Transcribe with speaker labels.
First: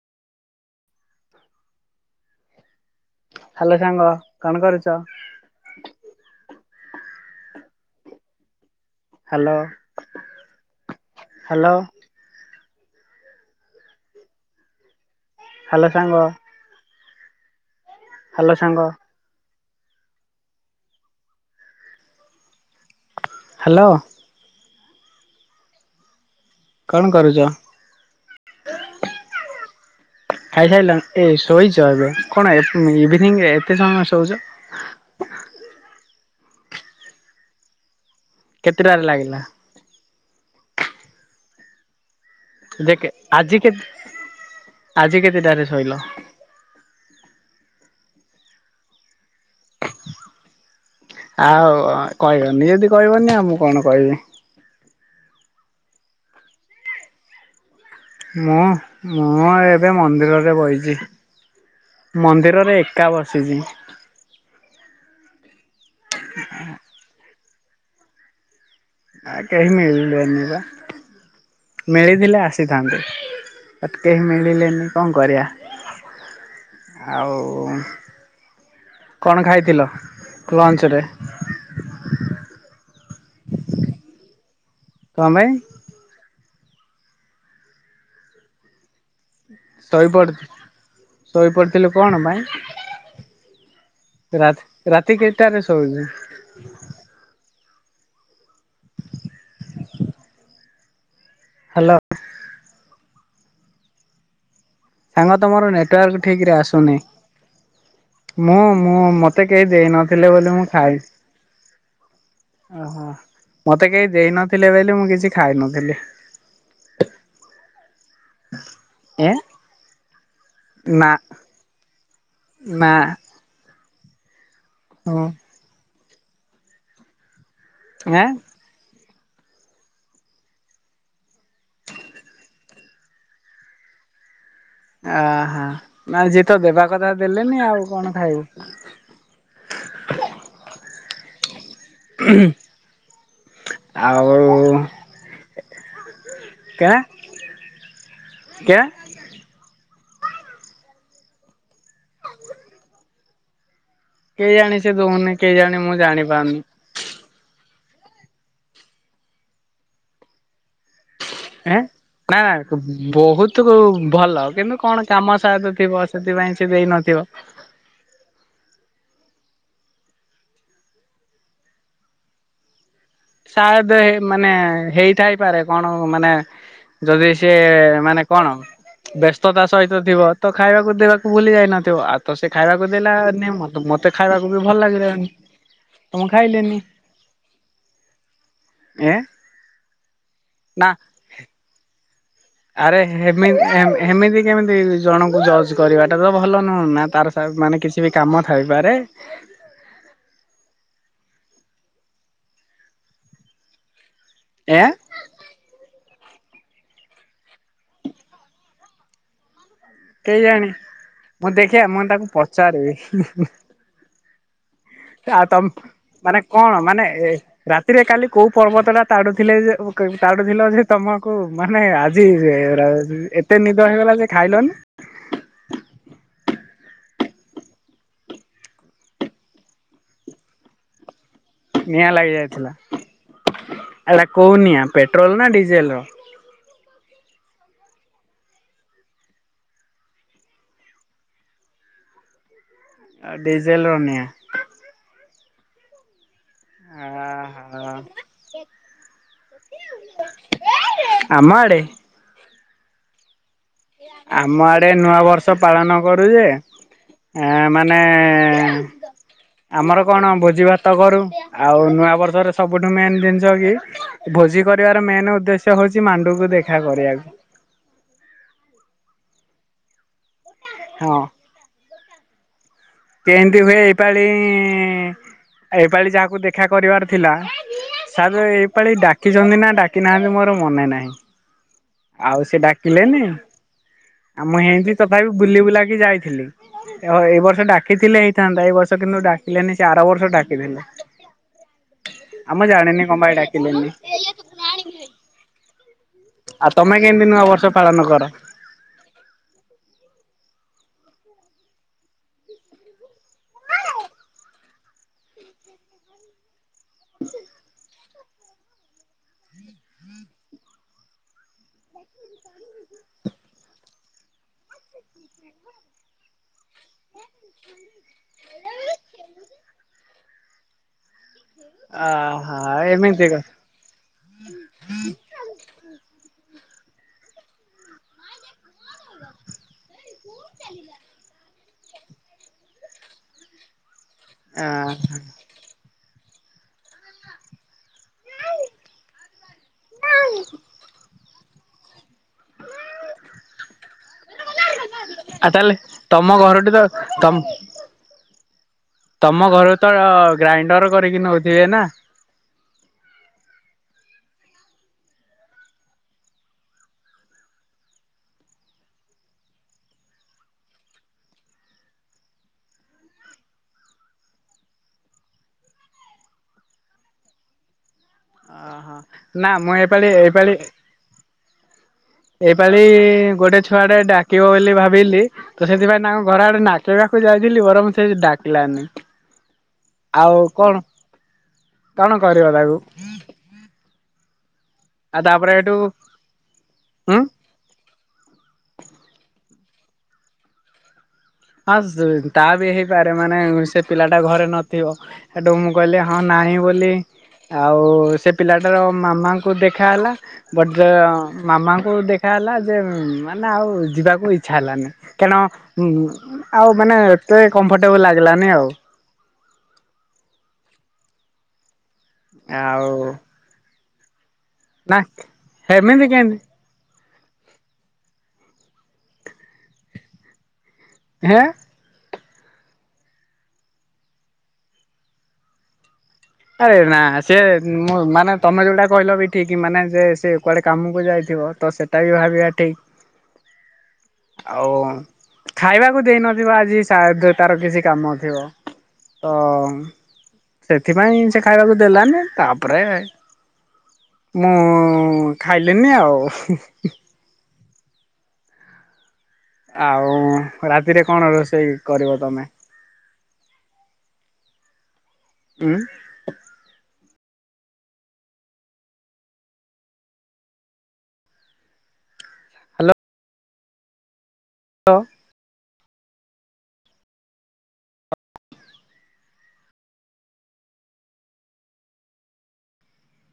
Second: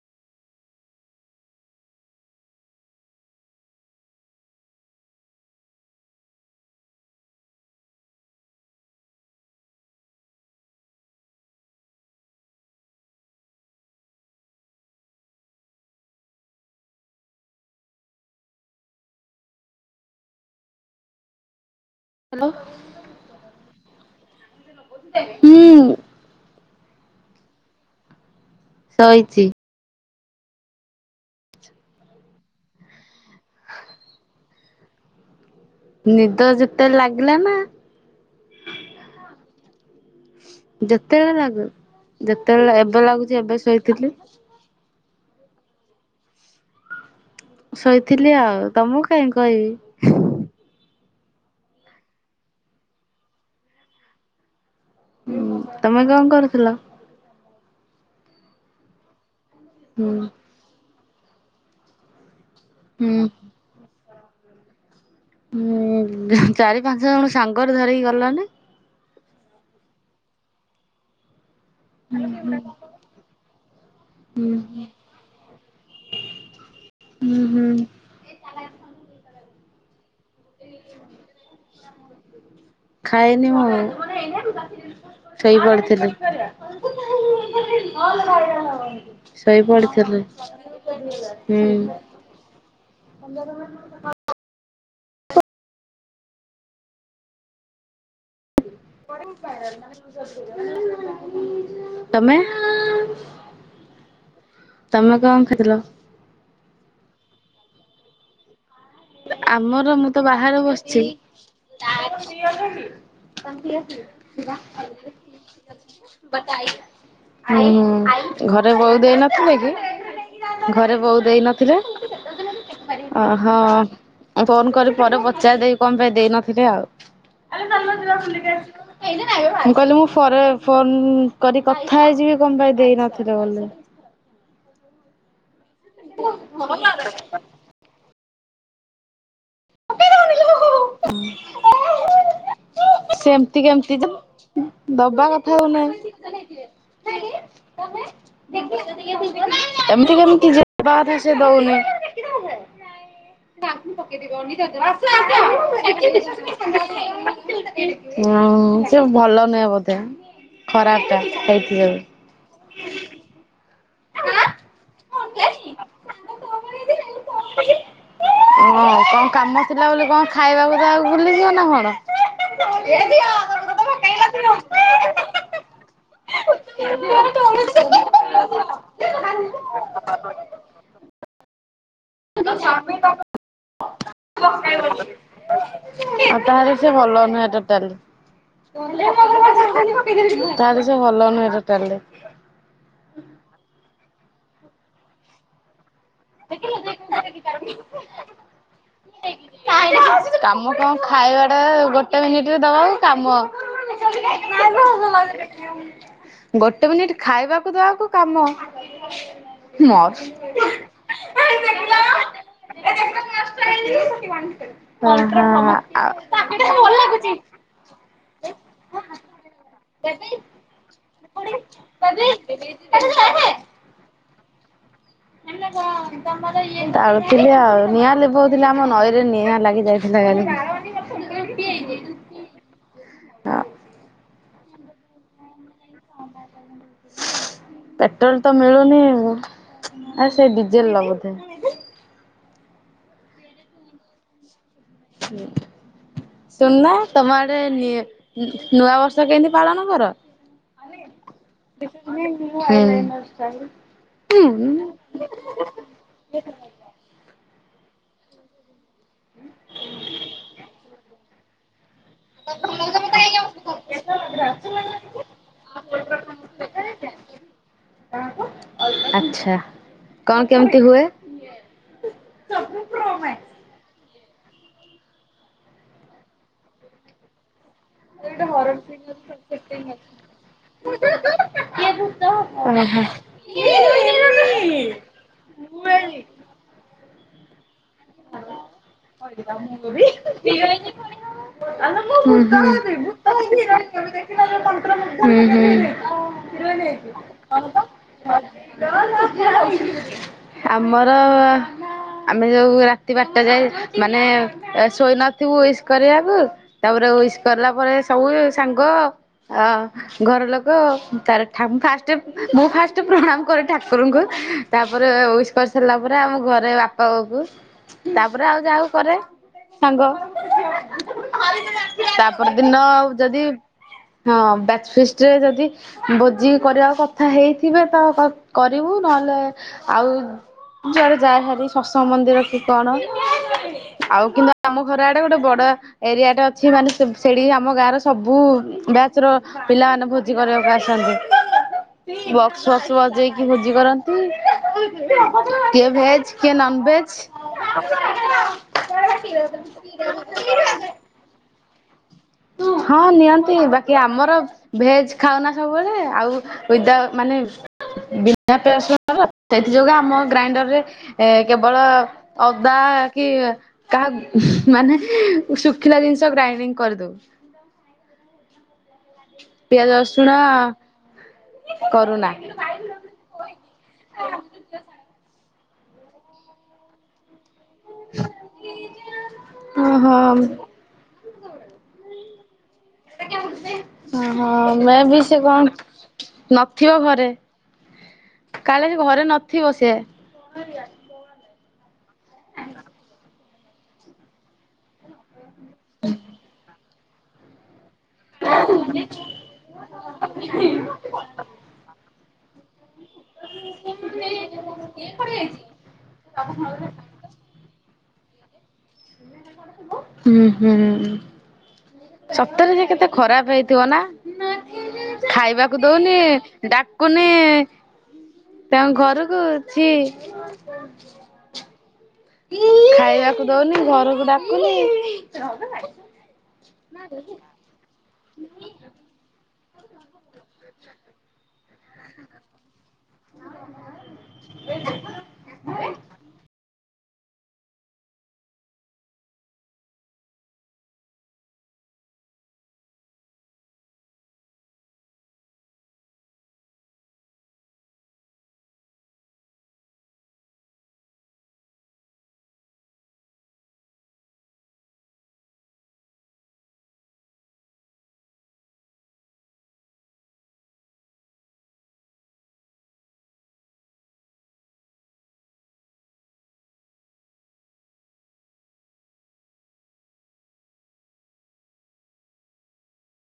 Speaker 1: Hello ସାଙ୍ଗ କଣ କରୁଛ । ହାଲୋ ହାଲୋ ହାଲୋ ସାଙ୍ଗ । ହାଲୋ ସାଙ୍ଗ ।
Speaker 2: ହାଲୋ ।
Speaker 1: ହାଲୋ ।
Speaker 2: ହୁଁ ।
Speaker 1: କଣ କରୁଛ ।
Speaker 2: ଶୋଇଛି ।
Speaker 1: ଖାଇସାଇଲନି ଏ ଶୋଇଛ ଏବେ କଣ ଇଭିନିଂରେ ଏତେ ସମୟ ଶୋଇଛ ।
Speaker 2: ନିଦ ଯେତେ ଲାଗିଲାନା ।
Speaker 1: କେତେଟାରେ ଲାଗିଲା?
Speaker 2: ଯେତେ ବେଳ ଲାଗୁ । ଯେତେବେଳେ
Speaker 1: ଯେ
Speaker 2: ଏବେ ଲାଗୁଛି
Speaker 1: ଆଜି
Speaker 2: ଏବେ
Speaker 1: କେ
Speaker 2: ଶୋଇଥିଲି ।
Speaker 1: ଆଜି କେତେଟାରେ ଶୋଇଲ ।
Speaker 2: ଶୋଇଥିଲି ଆଉ ତମକୁ କାହିଁ କହିବି ।
Speaker 1: ଆଉ କହିବନି ଯଦି କହିବନି ଆଉ ମୁଁ କଣ କହିବି ।
Speaker 2: ତମେ କଣ କରୁଥିଲ ।
Speaker 1: ମୁଁ ମୁଁ । ମୁଁ ଏବେ
Speaker 2: ହୁଁ
Speaker 1: ମନ୍ଦିରରେ ବଇଛି । ମନ୍ଦିର । ଘରେ ଏକା
Speaker 2: ହୁଁ
Speaker 1: ବସିଛି ।
Speaker 2: ହୁଁ ହୁଁ ଚାରି ପାଞ୍ଚ ଜଣକୁ । ସାଙ୍ଗରେ ଧରିକି ଗଲନି ।
Speaker 1: ଆ କେହି ମିଳିଲେନିପା । ମିଳିଥିଲେ ଆସିଥାନ୍ତେ କେହି
Speaker 2: ହୁଁ
Speaker 1: ମିଳିଲେନି କଣ କରିବା? ଆଉ
Speaker 2: ହୁଁ ହୁଁ
Speaker 1: କଣ ଖାଇ କିଲୋ ଲଞ୍ଚ୍ ରେ ।
Speaker 2: ଖାଇନି ମୁଁ
Speaker 1: କଣ ପାଇଁ
Speaker 2: ଶୋଇପଡ଼ିଥିଲି । [unintelligible]
Speaker 1: ଶୋଇପଡ
Speaker 2: ହୁଁ
Speaker 1: ଶୋଇପଡିଥିଲେ କଣ ପାଇଁ ରାତି । ରାତି କେଇଟାରେ ଶୋଇଛୁ ।
Speaker 2: [unintelligible]
Speaker 1: ହାଲୋ ।
Speaker 2: ତମେ ତମେ
Speaker 1: ସାଙ୍ଗ
Speaker 2: କଣ
Speaker 1: ତମର
Speaker 2: ଖାଇଥିଲ
Speaker 1: ନେଟୱାର୍କ ଠିକରେ ଆସୁନି । ମୁଁ ।
Speaker 2: ଆମର ମୁଁ ତ ବାହାରୁ
Speaker 1: ଖାଇ
Speaker 2: ବସିଛି।
Speaker 1: ଓହୋ ମତେ କେହି ଦେଇନଥିଲେ ବୋଲି ମୁଁ କିଛି ଖାଇନଥିଲି
Speaker 2: ହୁଁ ହୁଁ। ଘରେ ବୋଉ
Speaker 1: ଏ
Speaker 2: ଦେଇନଥିଲେ କି। ଘରେ
Speaker 1: ନା
Speaker 2: ବୋଉ ଦେଇନଥିଲେ। ା [inaudible]
Speaker 1: ନା
Speaker 2: ଓହୋ। ମୁଁ ଫୋନ କରି ପରେ
Speaker 1: ହଁ
Speaker 2: ପଚାର ଦେବି। କଣ ପାଇଁ ଦେଇ ନଥିଲେ ଆଉ। ଆରେ ଚାଲୁନ ଯିବା
Speaker 1: ଏଁ
Speaker 2: ବୁଲିକି ଆସିବା। କହିଲି ମୁଁ ପରେ ଫୋନ କରି କଥା ହେଇଯିବି, କଣ ପାଇଁ ଦେଇ ନଥିଲେ ବୋଲି।
Speaker 1: ଓ ହ [inaudible] ନା ଯିଏ ତ ଦେବା କଥା ଦେଲେନି, ଆଉ କଣ ଖାଇବୁ?
Speaker 2: ଣ [inaudible] ସେମତି କେମିତି
Speaker 1: ଆଉ
Speaker 2: ଦବା କଥା ହଉନ
Speaker 1: କେଁ
Speaker 2: [inaudible]
Speaker 1: କେଁ
Speaker 2: ଏମିତି କେମିତି ଯିବାଥା ସେ ଦଉନି [inaudible] କ ତ [inaudible]
Speaker 1: କେଜାଣି ସେ ଦଉନି କେଜାଣି ମୁଁ ଜାଣିପାରୁନି
Speaker 2: ହୁଁ ସେ ଭଲ ନୁହେଁ ବୋଧେ ଖରାପ ଟା। ହେଇଥି
Speaker 1: ଏଁ
Speaker 2: ଯୋଗୁ।
Speaker 1: ନା ନା ବହୁତ ଭଲ କିନ୍ତୁ। କଣ କାମ ସାଏଦ ଥିବ ସେଥିପାଇଁ ସେ ଦେଇନଥିବ।
Speaker 2: ହଁ କଣ କାମ ଥିଲା ବୋଲି କଣ ଖାଇବାକୁ ଦବାକୁ ଭୁଲିଯିବ ନା କଣ?
Speaker 1: ସାଏଦ ମାନେ ହେଇଥାଇପାରେ କଣ ମାନେ ଯଦି ସିଏ ମାନେ କଣ ବ୍ୟସ୍ତତା ସହିତ ଥିବ ତ ଖାଇବାକୁ ଦେବାକୁ ଭୁଲି ଯାଇନ ଥିବ ଆଉ ତ ସେ ଖାଇବାକୁ ଦେଲାନି ମତେ-ମତେ ଖାଇବାକୁ ବି ଭଲ ଲାଗିଲାନି ତ ମୁଁ
Speaker 2: ଆଉ
Speaker 1: ଖାଇଲିନି।
Speaker 2: ସେ ଭଲ [inaudible] ତାହେଲେ
Speaker 1: ଏଁ ନା
Speaker 2: ସେ ଭଲ ନୁହେଁ ଟୋଟାଲି।
Speaker 1: ଆରେ ହେମି [inaudible] ହେମିତି କେମିତି ଜଣଙ୍କୁ ଜଜ୍ କରିବାଟା ତ ଭଲ ନୁହଁ ନା ତାର ମାନେ କିଛି ବି କାମ ଥାଇପାରେ।
Speaker 2: କାମ କଣ ଖାଇବା ଟା ଗୋଟେ ମିନିଟ ରେ ଦବା ଆଉ କାମ।
Speaker 1: ଏଁ
Speaker 2: [inaudible] ଗୋଟେ ମିନିଟ ଖାଇବାକୁ ଦବାକୁ କାମ। ମୋ [inaudible]
Speaker 1: କେଜାଣି ମୁଁ ଦେଖିବା ମୁଁଇଁ ତାକୁ ପଚାରିବି।
Speaker 2: [unintelligible]
Speaker 1: ଆଉ ତମ ମାନେ କଣ ମାନେ
Speaker 2: ଆଉ
Speaker 1: ରାତିରେ କାଲି କୋଉ ପର୍ବତ ଟା ତାଡୁଥିଲେ ଯେ ଓ କଇ ତାଡୁଥୁଲଯେ ତ କୋଉ ମାନେ ଆଜି ଏରା ଏତେ ନିଦ ହେଇଗଲା ଯେ ଖାଇଲନି।
Speaker 2: ତାଡୁଥିଲି ଆଉ ନିଆଁ ଲିଭଉ ଥିଲି ଆମ ନଈରେ ନିଆଁ ଲାଗି ଯାଇଥିଲା କାଲି।
Speaker 1: ନିଆଁ ଲାଗି ଯାଇଥିଲା
Speaker 2: ହଁ
Speaker 1: ଆଉ । କୋଉ ନିଆଁ ପେଟ୍ରୋଲ ନା ଡି ଜେଲ୍ ର
Speaker 2: ପେଟ୍ରୋଲ ତ ମିଳୁନି ଆଉ ସେ ଡିଜେଲ ଲଗଉଥିବେ।
Speaker 1: ଡିଜେଲ ର ନିଆଁ।
Speaker 2: ହୁଁ । ଶୁଣନା ତମ ଆଡେ ନି ନୂଆ ବର୍ଷ କେମିତି ପାଳନ କର?
Speaker 1: ଆମ ଆଡେ
Speaker 2: ହୁଁ ।
Speaker 1: ଆମ ଆଡେ ନୂଆ ବର୍ଷ ପାଳନ କରୁ ଯେ ଏଁ ମାନେ ଆମର କଣ ଭୋଜି ଭାତ କରୁ। ଆଉ ନୂଆ ବର୍ଷର ସବୁଠୁ ମେନ୍ ଦିନଷ କି ଭୋଜି କରିବାର ମେନ୍ ଉଦ୍ଦେଶ୍ୟ ହଉଛି ମାଣ୍ଡୁକୁ ଦେଖା କରିଆକୁ।
Speaker 2: ଆଚ୍ଛା। କଣ କେମତି ହୁଏ? ସ [inaudible]
Speaker 1: କେନ୍ତି ହୁଏ ଏଇପାଳି ଏଇପାଳି ଯାହାକୁ ଦେଖା କରିବାର ଥିଲା ସାର୍ ଏଇ ପାାଳି ଡାକିଛନ୍ତି ନା ଡାକି ନାହାନ୍ତି ମୋର ମନେ ନାହିଁ। ଆଉ ସେ
Speaker 2: ଓହୋ।
Speaker 1: ଡାକିଲେନି ଆ ମୁଁ ହେନ୍ତି ତଥାପି ବୁଲି ବୁଲାକି ଯାଇଥିଲି। ହଁ ଏଇ ବର୍ଷ ଡା
Speaker 2: ହୁଁ
Speaker 1: ଆର ବର୍ଷ ଡାକିଥିଲେ
Speaker 2: ହୁଁ
Speaker 1: ଆଉ ମୁଁ ଜାଣିନି କଣ ପାଇଁ ଡାକିଲେନି
Speaker 2: ହୁଁ ହୁଁ।
Speaker 1: ଆଇ ତମେ କେମତି ନୂଆ ବର୍ଷ ପାଳନ କର?
Speaker 2: ଆମର ଆମେ ଯୋଉ ରା ତି ବାରଟା ଯାଏ ମାନେ ଏ ଶୋଇ ନଥିବୁ ଉଇସ୍ କରିଆକୁ ତାପରେ ଉଇସ୍ କଲା ପରେ ସବୁ ସାଙ୍ଗ ଅ ଘର ଲୋକ ତାରେ ଠା ମୁଁ ଫାଷ୍ଟ ମୁଁ ଫାଷ୍ଟ ପ୍ରଣାମ କରେ ଠାକୁରଙ୍କୁ ତାପରେ ଉଇସ୍ କରି ସାରିଲା ପରେ ଆମ ଘରେ ବାପା ବୋଉକୁ ତାପରେ ଆଉ ଯାହାକୁ କରେ ସାଙ୍ଗ ତାପର
Speaker 1: ଆହା
Speaker 2: ଦିନ ଆଉ
Speaker 1: ଏମିତି
Speaker 2: ଯଦି
Speaker 1: କଥା
Speaker 2: ହଁ ବ୍ୟାଚ୍ ଫିଷ୍ଟରେ ଯଦି ଭୋଜି କରିବାକୁ କଥା ହେଇଥିବେ ତ କ କରିବୁ ନହେଲେ ଆଉ ଯୁଆଡେ ଯାଏ ଭାରି ସବ ମନ୍ଦିର କି କଣ ଆଉ କିନ୍ତୁ ଆମ ଘର
Speaker 1: ଆହା
Speaker 2: ଆଡେ ଗୋଟେ ବଡ ଏରିଆ ଟେ ଅଛି ମାନେ ସେ ସେଠି ଆମ ଗାଁର ସବୁ ବ୍ୟାଚର ପିଲାମାନେ ଭୋଜି କରିଆକୁ ଆସନ୍ତି। ବକ୍ସ ଫକ୍ସ ବଜେଇକି ଭୋଜି କରନ୍ତି
Speaker 1: ଆଉ ତାହେଲେ
Speaker 2: କିଏ
Speaker 1: ତମ
Speaker 2: ଭେଜ କିଏ
Speaker 1: ଘରଠି ତ
Speaker 2: ନନ୍ ଭେଜ
Speaker 1: ତମ ଘରୁ ତ ଗ୍ରାଇଣ୍ଡର କରିକି ନଉଥିବେ ନା!
Speaker 2: ହଁ ନିଅନ୍ତି ବାକି ଆମର ଭେଜ ଖାଉନା ସବୁବେଳେ ଆଉ ୱିଦଆଉ୍ ମାନେ ବିନା ପିଆଜ ରସୁଣ ଖାଉ ସେଥି ଯୋଗୁ ଆମ ଗ୍ରାଇଣ୍ଡରରେ ଏ କେବଳ ଅଦା କି କାହା ମାନେ ଶୁଖିଲା ଜିନିଷ ଗ୍ରାଇଡିଙ୍ଗ କରିଦଉ । [inaudible]
Speaker 1: ଆ ହା। ନା ମୁଁ
Speaker 2: ପିଆଜ
Speaker 1: ଏପାଳି
Speaker 2: ରସୁଣ
Speaker 1: ଏଇପାଳି
Speaker 2: କରୁନା
Speaker 1: ଏଇପାଳି ଗୋଟେ ଛୁଆଟେ ଡାକିବ ବୋଲି ଭାବିଲି ତ ସେଥିପାଇଁ ତାଙ୍କୁ ଘର ଆଡେ ନାକିବାକୁ ଯାଇ ବୁଲିଲି ବରଂ ସେ ଡାକିଲାନି
Speaker 2: ଓହୋ।
Speaker 1: ଆଉ କଣ କଣ କରିବ ତାକୁ
Speaker 2: ହଁ। ହଁ ମେ ବି
Speaker 1: ଆଉ
Speaker 2: ସେ
Speaker 1: ତାପରେ
Speaker 2: କଣ
Speaker 1: ଏଠୁ
Speaker 2: ନଥିବ
Speaker 1: ହୁଁ
Speaker 2: ଘରେ କାଳେ ସେ ଘରେ ନଥିବ ସେ
Speaker 1: ହଁ ତା ବି ହେଇପାରେ ମାନେ ସେ ପିଲା ଟା ଘରେ ନଥିବ। ସେଠୁ ମୁଁ କହିଲି ହଁ ନାହିଁ ବୋଲି। ଆଉ ଆ ସେ ପିଲାଟାର ମାମାଙ୍କୁ ଦେଖା ହେଲା ବଟ୍ ମାମାଙ୍କୁ ଦେ ଦେଖା ହେଲା ଯେ ମାନେ ଆଉ ଯିବାକୁ ଇଚ୍ଛା ହେଲାନି କାରଣ ଆଉ ମାନେ ଏତେ କମ୍ଫର୍ଟେବଲ ଲା ଲାଗିଲାନି ଆଉ।
Speaker 2: ହୁଁ ହୁଁ। ସତରେ ଯେ
Speaker 1: ଆଉ
Speaker 2: କେତେ ଖରାପ ହେଇଥିବ ନା।
Speaker 1: ନା
Speaker 2: ଖାଇବାକୁ
Speaker 1: ହେମିତି
Speaker 2: ଦଉନି
Speaker 1: କେମିତି
Speaker 2: ଡ଼ାକ୍ କୁନି ତାଙ୍କ ଘରକୁ ଛି
Speaker 1: ହେଁ।
Speaker 2: ଖାଇବାକୁ ଦଉନି ଘରକୁ ଡାକୁନି
Speaker 1: ଆରେ ନା ସିଏ ମୁଁ ମାନେ ତମେ ଯୋଉଟା କହିଲ ବି ଠିକ୍। କି ମାନେ ଯେ ସେ କୁଆଡେ କାମକୁ ଯାଇଥିବ ତ ସେ ଟା ବି ଭାବିବା ଠିକ ଆଉ ଖାଇବାକୁ ଦେଇନଥିବା କି ସାୟାଦ ତାର କିଛି କାମ ଥିବ ତ ସେ ଥିପାଇଁ ସେ ଖାଇବାକୁ ଦେଲାନି । ତାପରେ ମୁଁ ଖାଇଲିିନି ଆଉ। ଆଉ ରାତିରେ କଣ ରୋଷେଇ କରିବ ତମେ? ଉଁ? ଓ